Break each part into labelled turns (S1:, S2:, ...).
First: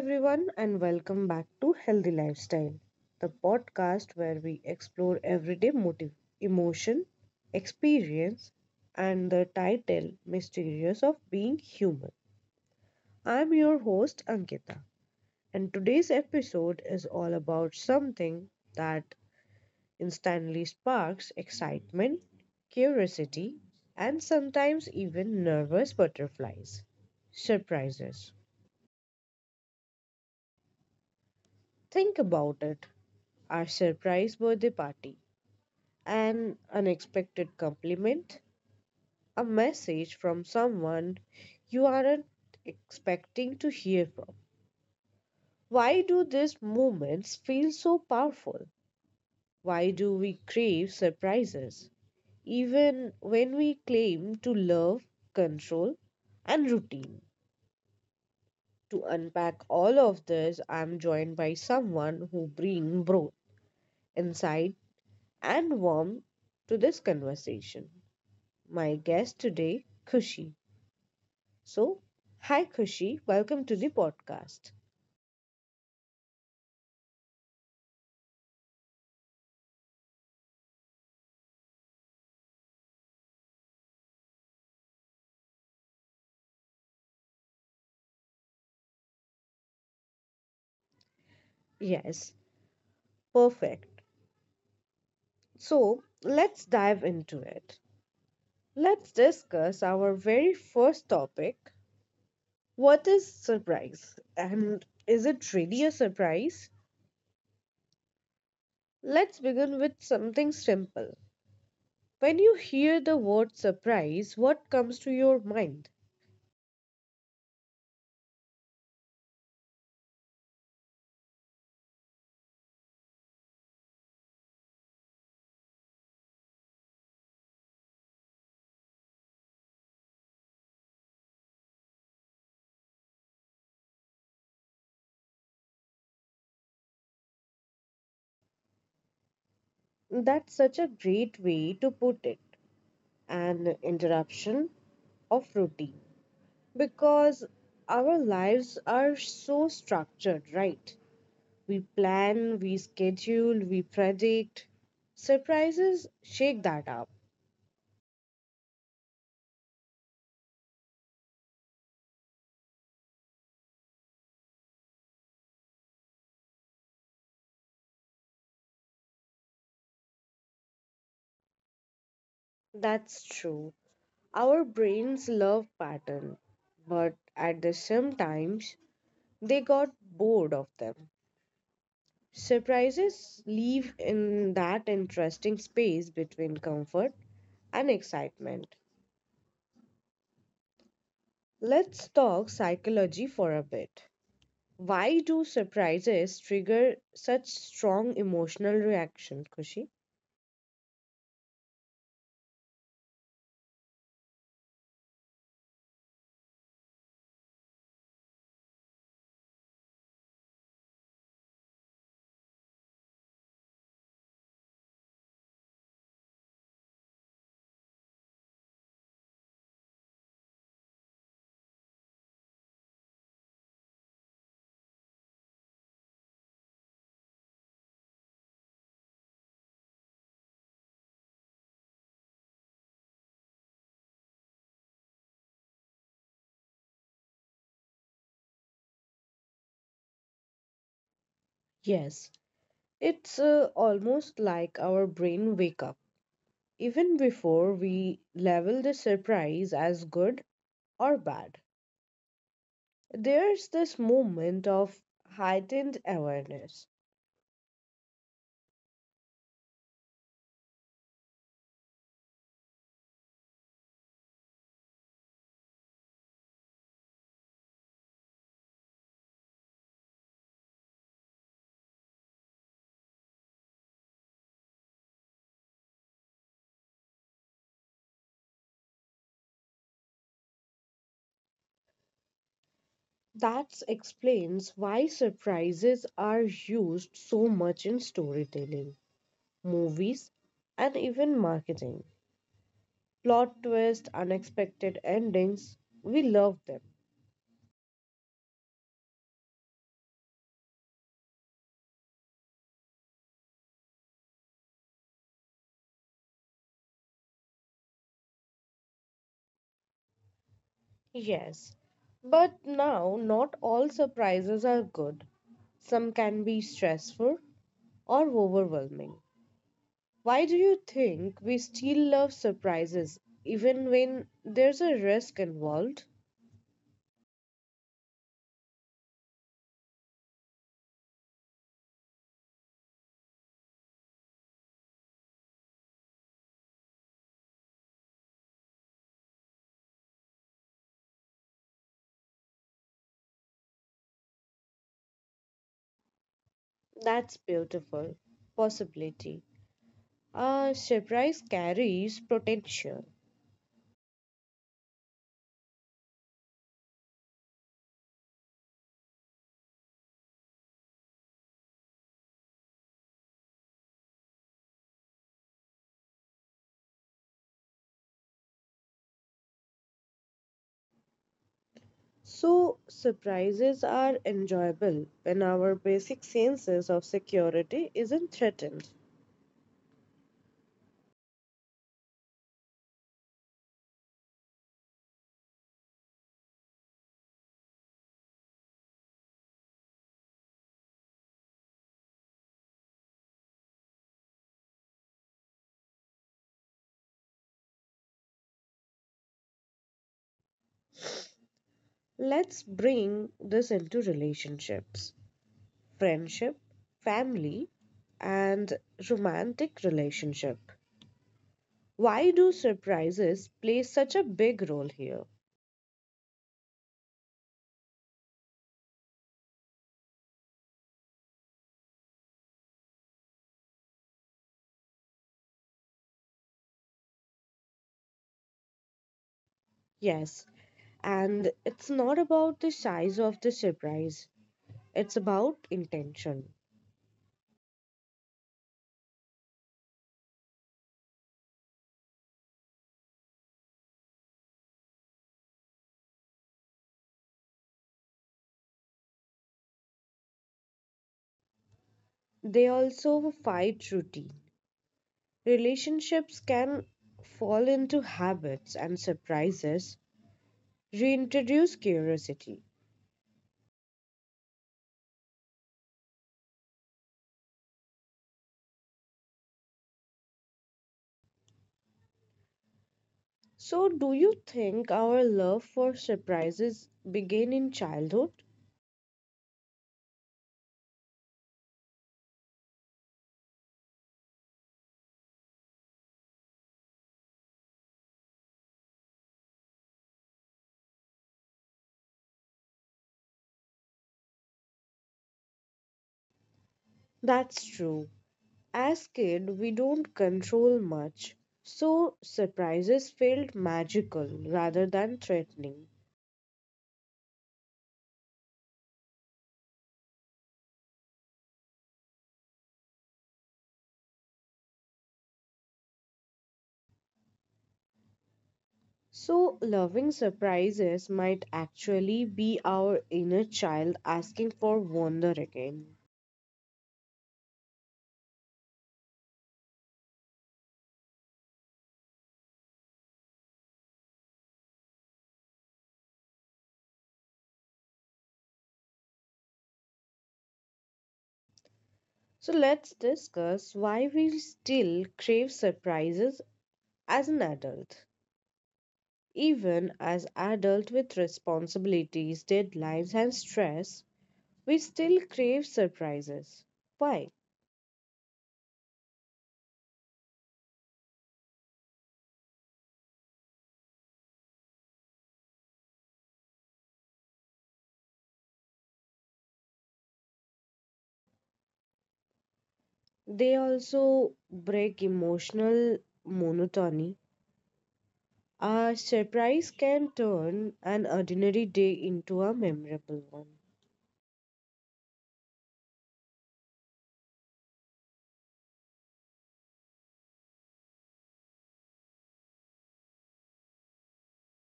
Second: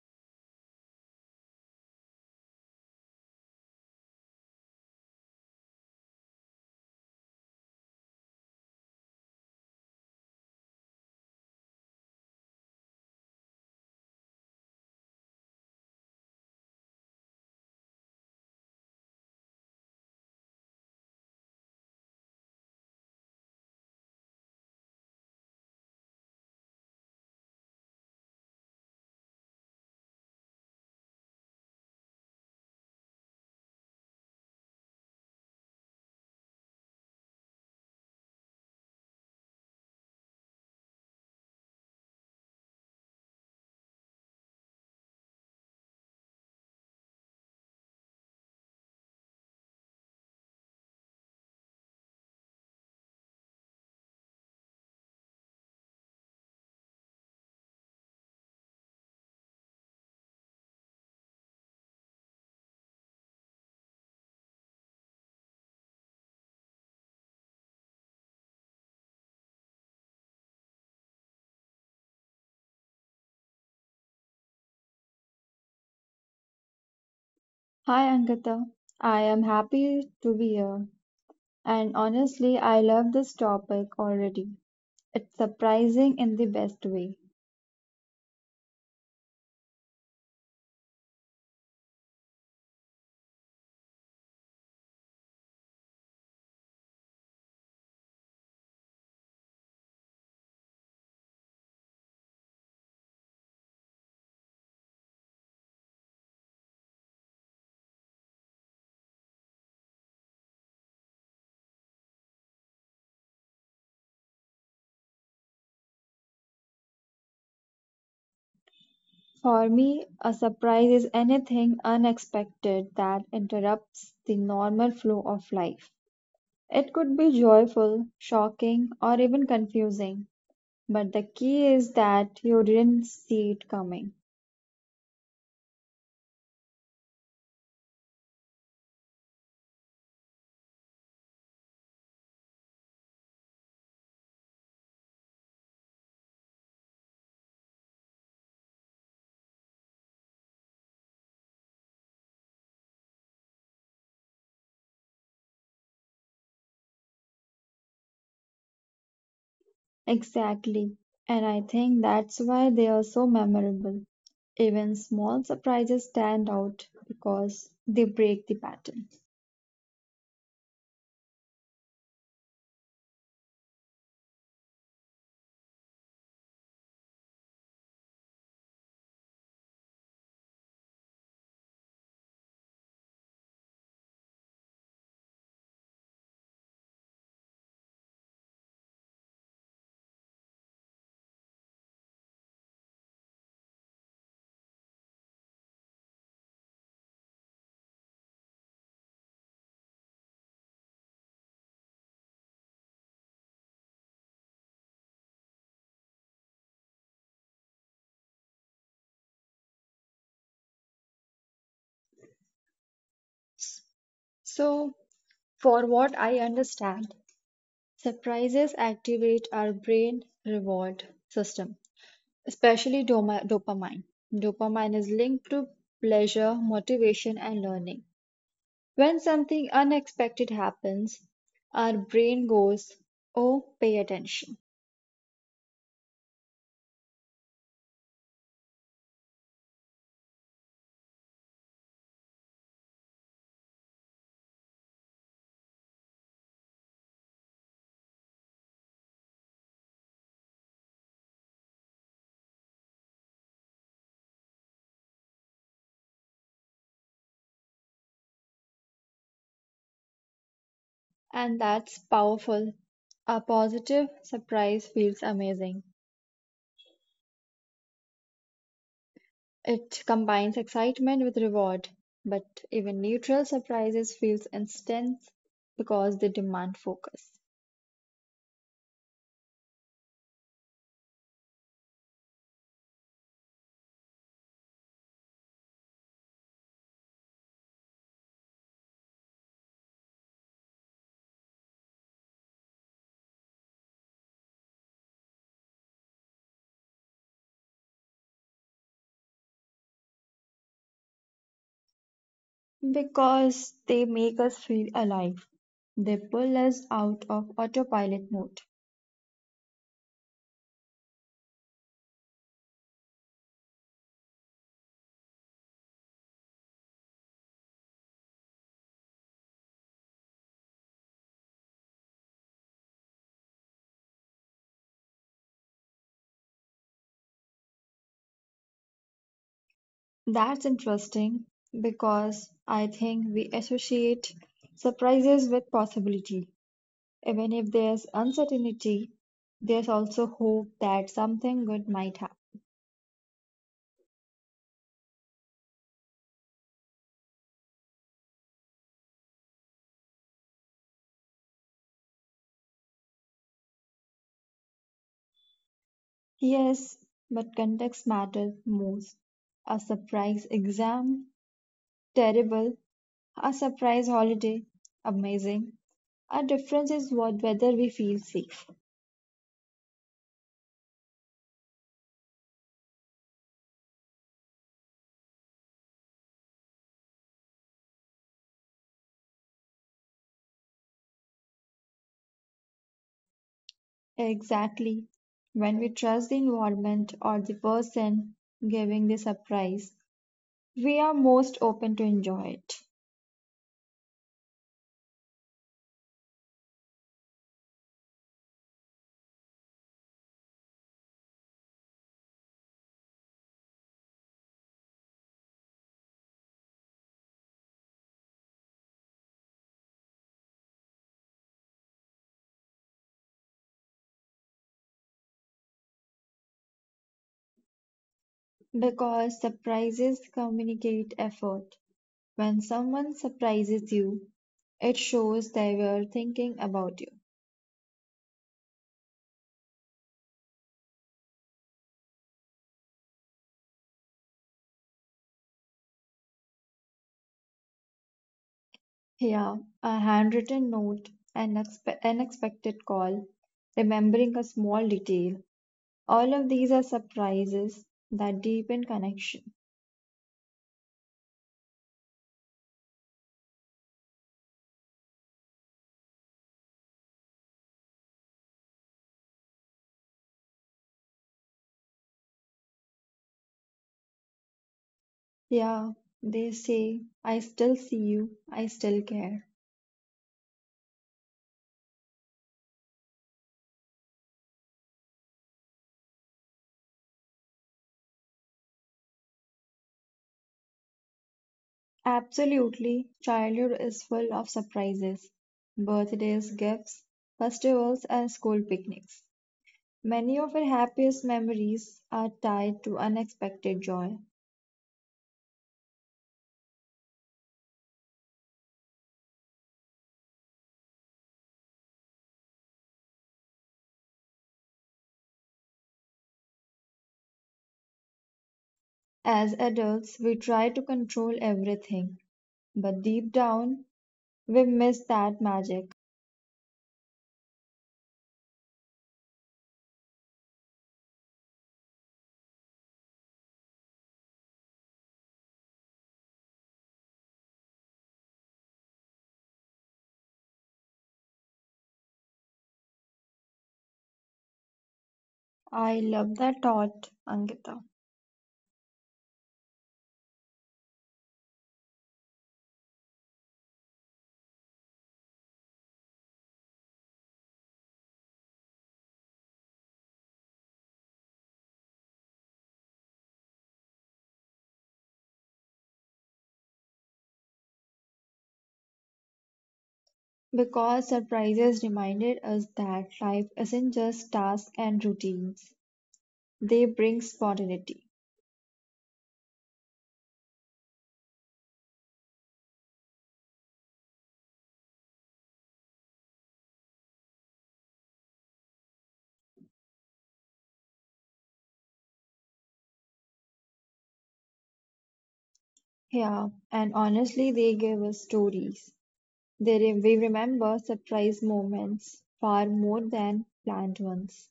S1: everyone, and welcome back to Healthy Lifestyle, the podcast where we explore everyday motive, emotion, experience, and the title Mysterious of Being Human. I'm your host, Ankita, and today's episode is all about something that instantly sparks excitement, curiosity, and sometimes even nervous butterflies surprises. Think about it our surprise birthday party, an unexpected compliment, a message from someone you aren't expecting to hear from. Why do these moments feel so powerful? Why do we crave surprises, even when we claim to love control and routine? To unpack all of this, I'm joined by someone who brings both insight and warmth to this conversation. My guest today, Kushi. So, hi Kushi, welcome to the podcast.
S2: Hi Ankita, I am happy to be here. And honestly, I love this topic already. It's surprising in the best way.
S1: Yes, perfect. So, let's dive into it. Let's discuss our very first topic, what is surprise and is it really a surprise? Let's begin with something simple. When you hear the word surprise, what comes to your mind?
S2: For me, a surprise is anything unexpected that interrupts the normal flow of life. It could be joyful, shocking, or even confusing, but the key is that you didn't see it coming.
S1: That's such a great way to put it, an interruption of routine. Because our lives are so structured, right? We plan, we schedule, we predict. Surprises shake that up.
S2: Exactly. And I think that's why they are so memorable. Even small surprises stand out because they break the pattern.
S1: That's true. Our brains love pattern, but at the same times they got bored of them. Surprises live in that interesting space between comfort and excitement. Let's talk psychology for a bit. Why do surprises trigger such strong emotional reaction, Kushi?
S2: So, for what I understand, surprises activate our brain reward system, especially dopamine. Dopamine is linked to pleasure, motivation, and learning. When something unexpected happens, our brain goes, "Oh, pay attention."
S1: Yes, it's almost like our brain wake up even before we level the surprise as good or bad. There's this moment of heightened awareness.
S2: And that's powerful. A positive surprise feels amazing. It combines excitement with reward, but even neutral surprises feels intense because they demand focus.
S1: That explains why surprises are used so much in storytelling, movies, and even marketing plot twist, unexpected endings. We love them.
S2: Because they make us feel alive. They pull us out of autopilot mode.
S1: Yes, but now, not all surprises are good. Some can be stressful or overwhelming. Why do you think we still love surprises even when there's a risk involved?
S2: That's interesting because I think we associate surprises with possibility. Even if there's uncertainty, there's also hope that something good might happen.
S1: That's beautiful. Possibility. A surprise carries potential.
S2: Yes, but context matters most. A surprise exam, terrible. A surprise holiday, amazing. Our difference is what whether we feel safe.
S1: So, surprises are enjoyable when our basic senses of security isn't threatened.
S2: Exactly. When we trust the environment or the person giving the surprise, we are most open to enjoy it.
S1: Let's bring this into relationships, friendship, family, and romantic relationship. Why do surprises play such a big role here?
S2: Because surprises communicate effort. When someone surprises you, it shows they were thinking about you.
S1: Yes, and it's not about the size of the surprise, it's about intention.
S2: Yeah, a handwritten note, an unexpected call, remembering a small detail. All of these are surprises that deepen connection.
S1: They also fight routine. Relationships can fall into habits and surprises reintroduce curiosity.
S2: Yeah, they say, I still see you, I still care.
S1: So, do you think our love for surprises begin in childhood?
S2: Absolutely, childhood is full of surprises: birthdays, gifts, festivals, and school picnics. Many of our happiest memories are tied to unexpected joy.
S1: That's true. As kid, we don't control much. So, surprises felt magical rather than threatening.
S2: As adults, we try to control everything, but deep down, we miss that magic.
S1: So, loving surprises might actually be our inner child asking for wonder again.
S2: I love that thought, Ankita,
S1: So let's discuss why we still crave surprises as an adult. Even as adult with responsibilities, deadlines and stress, we still crave surprises. Why?
S2: because surprises reminded us that life isn't just tasks and routines. They bring spontaneity.
S1: They also break emotional monotony. A surprise can turn an ordinary day into a memorable one.
S2: Yeah, and honestly, they give us stories. We remember surprise moments far more than planned ones.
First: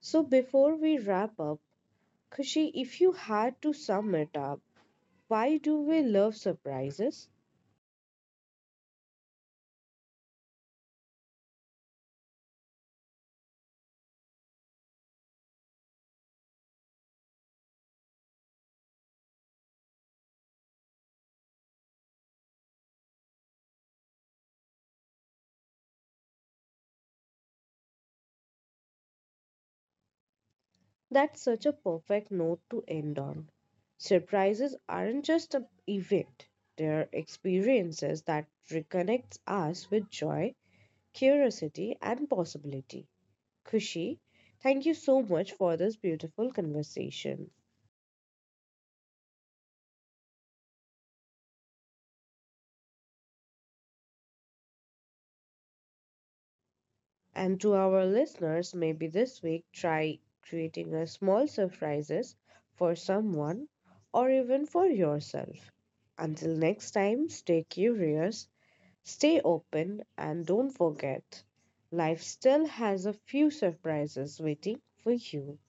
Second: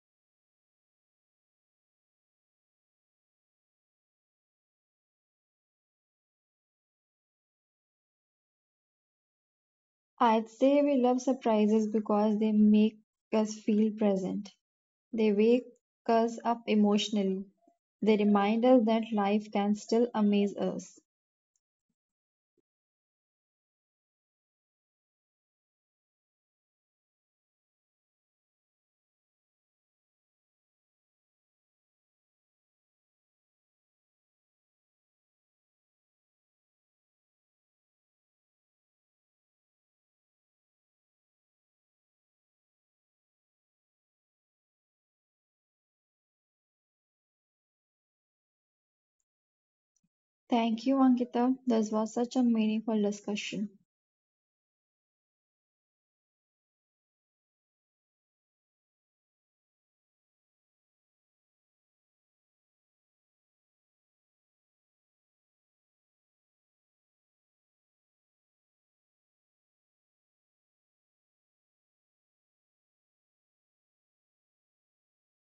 S1: So before we wrap up, Kushi, if you had to sum it up, why do we love surprises?
S2: I'd say we love surprises because they make us feel present. They wake us up emotionally. They remind us that life can still amaze us.
S1: That's such a perfect note to end on. Surprises aren't just an event, they're experiences that reconnects us with joy, curiosity, and possibility. Kushi, thank you so much for this beautiful conversation.
S2: Thank you, Ankita. This was such a meaningful discussion.
S1: And to our listeners, maybe this week try creating a small surprises for someone or even for yourself. Until next time, stay curious, stay open and don't forget, life still has a few surprises waiting for you.